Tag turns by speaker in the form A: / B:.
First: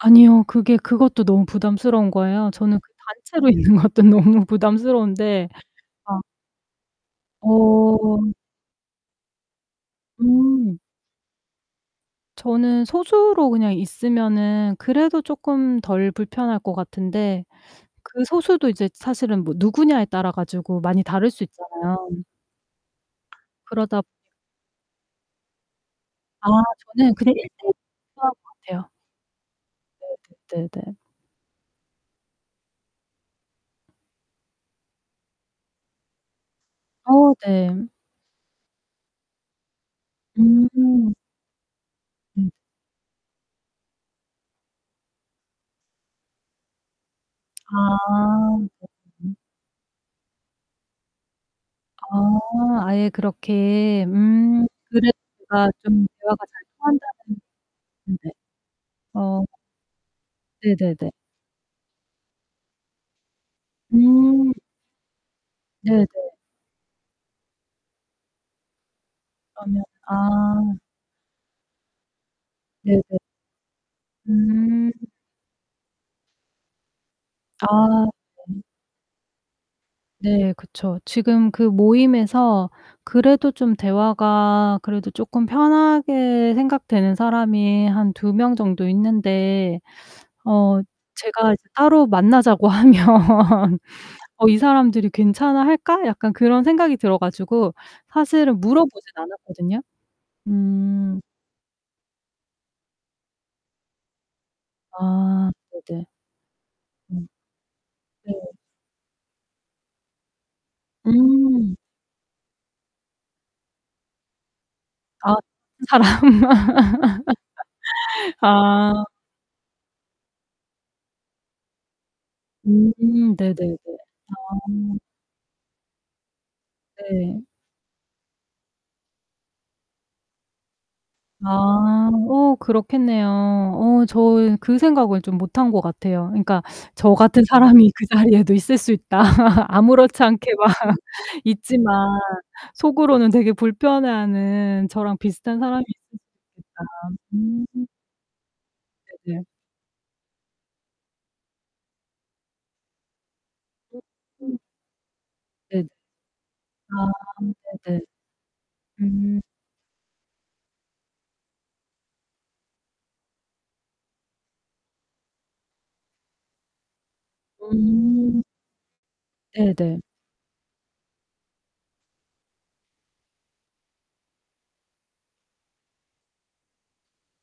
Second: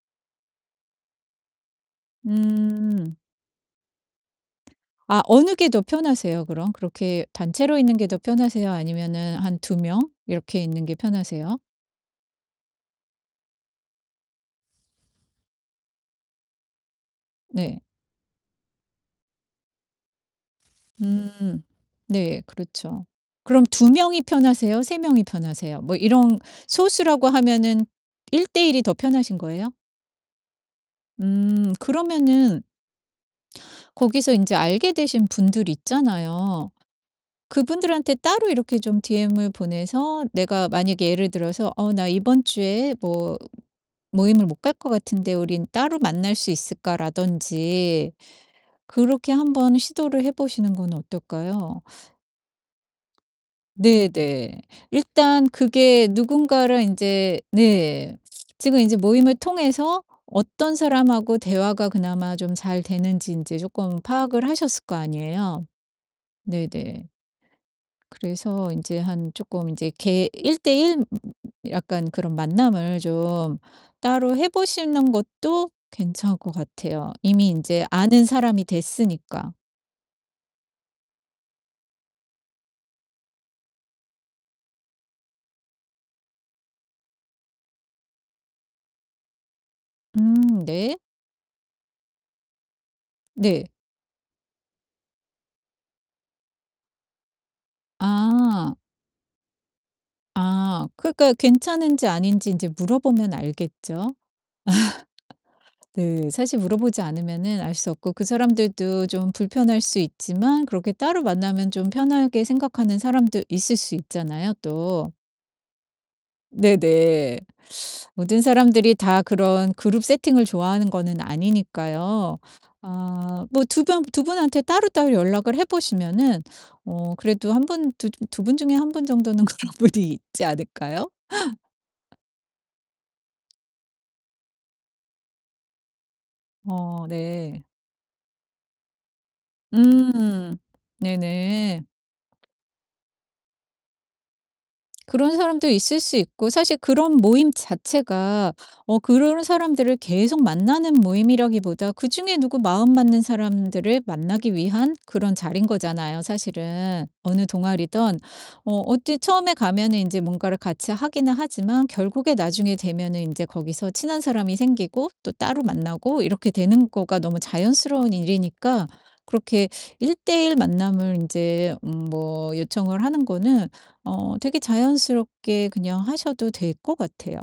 A: 아니요. 그게 그것도 너무 부담스러운 거에요. 저는 그
B: 음.
A: 단체로 있는 것도 너무
B: 아
A: 부담스러운데
B: 어느 게 더
A: 아.
B: 편하세요 그럼? 그렇게 단체로 있는 게 더
A: 어.
B: 편하세요? 아니면은 한 2 명 이렇게
A: 음.
B: 있는 게 편하세요?
A: 저는 소수로 그냥 있으면은 그래도 쪼끔 덜 불편할 것 같은데
B: 네.
A: 그 소수도 이제 사실은 뭐 누구냐에 따라 가지고 많이 다를 수
B: 음.
A: 있잖아요.
B: 네 그렇죠. 그럼 2
A: 그러다
B: 명이 편하세요, 3 명이 편하세요? 뭐 이런
A: 아 저는
B: 소수라고
A: 그냥 1:1
B: 하면은
A: [unintelligible] 것
B: 1:1 이
A: 같아요.
B: 더 편하신 거예요?
A: 네네 네네.
B: 음. 그러면은 거기서 인제 알게 되신 분들 있잖아요.
A: 어 네.
B: 그분들한테 따로 이렇게 좀 DM을 보내서 내가 만약에
A: 음.
B: 예를 들어서 "어 나 이번
A: 음.
B: 주에 뭐 모임을 못 갈 것 같은데 우린 따로 만날 수 있을까?" 라든지
A: 아.
B: 그렇게
A: [unintelligible]
B: 한번 시도를 해 보시는 건 어떨까요?
A: 아 아예 그렇게
B: 네 네.
A: 음. 그래야
B: 일단
A: 내가 좀
B: 그게
A: 대화가 잘
B: 누군가를
A: 통한다는
B: 인제 네
A: 음 네.
B: 지금 인제 모임을
A: 어.
B: 통해서 어떤
A: 네네네.
B: 사람하고 대화가 그나마 좀 잘 되는지 인제 쪼끔 파악을
A: 음.
B: 하셨을 거 아니에요.
A: 네네.
B: 네 네. 그래서 인제 한 쪼끔
A: 그러면
B: 인제 개 일 대
A: 아.
B: 일 약간 그런
A: 네네.
B: 만남을 좀 따로 해
A: 음.
B: 보시는 것도 괜찮을 것 같아요. 이미
A: 아
B: 인제 아는
A: 네.
B: 사람이 됐으니까.
A: 네 그쵸. 지금 그 모임에서 그래도 좀 대화가 그래도 쪼끔 편하게 생각되는 사람이 한 2 명 정도 있는데
B: 음
A: 어
B: 네.
A: 제가 이제 따로 만나자고 하면
B: 네.
A: '어 이 사람들이 괜찮아 할까?' 약간 그런 생각이 들어 가지고 사실은
B: 아.
A: 물어 보진 않았거든요.
B: 아
A: 음.
B: 그러니까 괜찮은지 아닌지 인제 물어보면 알겠죠?
A: 아 네네.
B: 네 사실 물어 보지
A: 음.
B: 않으면은 알 수 없고 그
A: 네.
B: 사람들도 좀 불편할 수 있지만 그렇게 따로 만나면
A: 음.
B: 좀 편하게 생각하는 사람도 있을 수 있잖아요 또.
A: 아 [unintelligible] 사람.
B: 네네. 모든 사람들이
A: 아.
B: 다 그런 그룹 세팅을 좋아하는 거는 아니니까요. 아
A: 음
B: 뭐
A: 네네네.
B: 2 병 2
A: 아.
B: 분한테 따로따로 연락을 해 보시면은 어
A: 네.
B: 그래도 1 분 두 두 분 중에 1 분 정도는 그런 분이 있지 않을까요?
A: 아. 어 그렇겠네요. 어 저는 그 생각을 좀 못한 거 같아요. 그러니까
B: 어
A: 저 같은
B: 네.
A: 사람이 그 자리에도 있을 수 있다. 아무렇지 않게
B: 음.
A: 막
B: 네네.
A: 있지만 속으로는 되게 불편해하는 저랑
B: 그런
A: 비슷한
B: 사람도
A: 사람이
B: 있을
A: 있을
B: 수 있고
A: 수도
B: 사실
A: 있겠다.
B: 그런 모임
A: 음.
B: 자체가 어
A: 네네.
B: 그런 사람들을 계속 만나는 모임이라기보다 그중에 누구 마음 맞는
A: 음
B: 사람들을 만나기
A: 음.
B: 위한 그런 자리인
A: 네네.
B: 거잖아요 사실은.
A: 아
B: 어느
A: 네네.
B: 동아리든. 어 어찌
A: 음.
B: 처음에 가면은 이제 뭔가를 같이 하긴 하지만 결국에 나중에 되면은 인제 거기서 친한 사람이 생기고 또 따로 만나고 이렇게 되는 거가 너무 자연스러운
A: 음.
B: 일이니까 그렇게
A: 네네.
B: 1:1 만남을 인제 음 뭐 요청을 하는 거는 어 되게 자연스럽게 그냥 하셔도 될 것 같아요.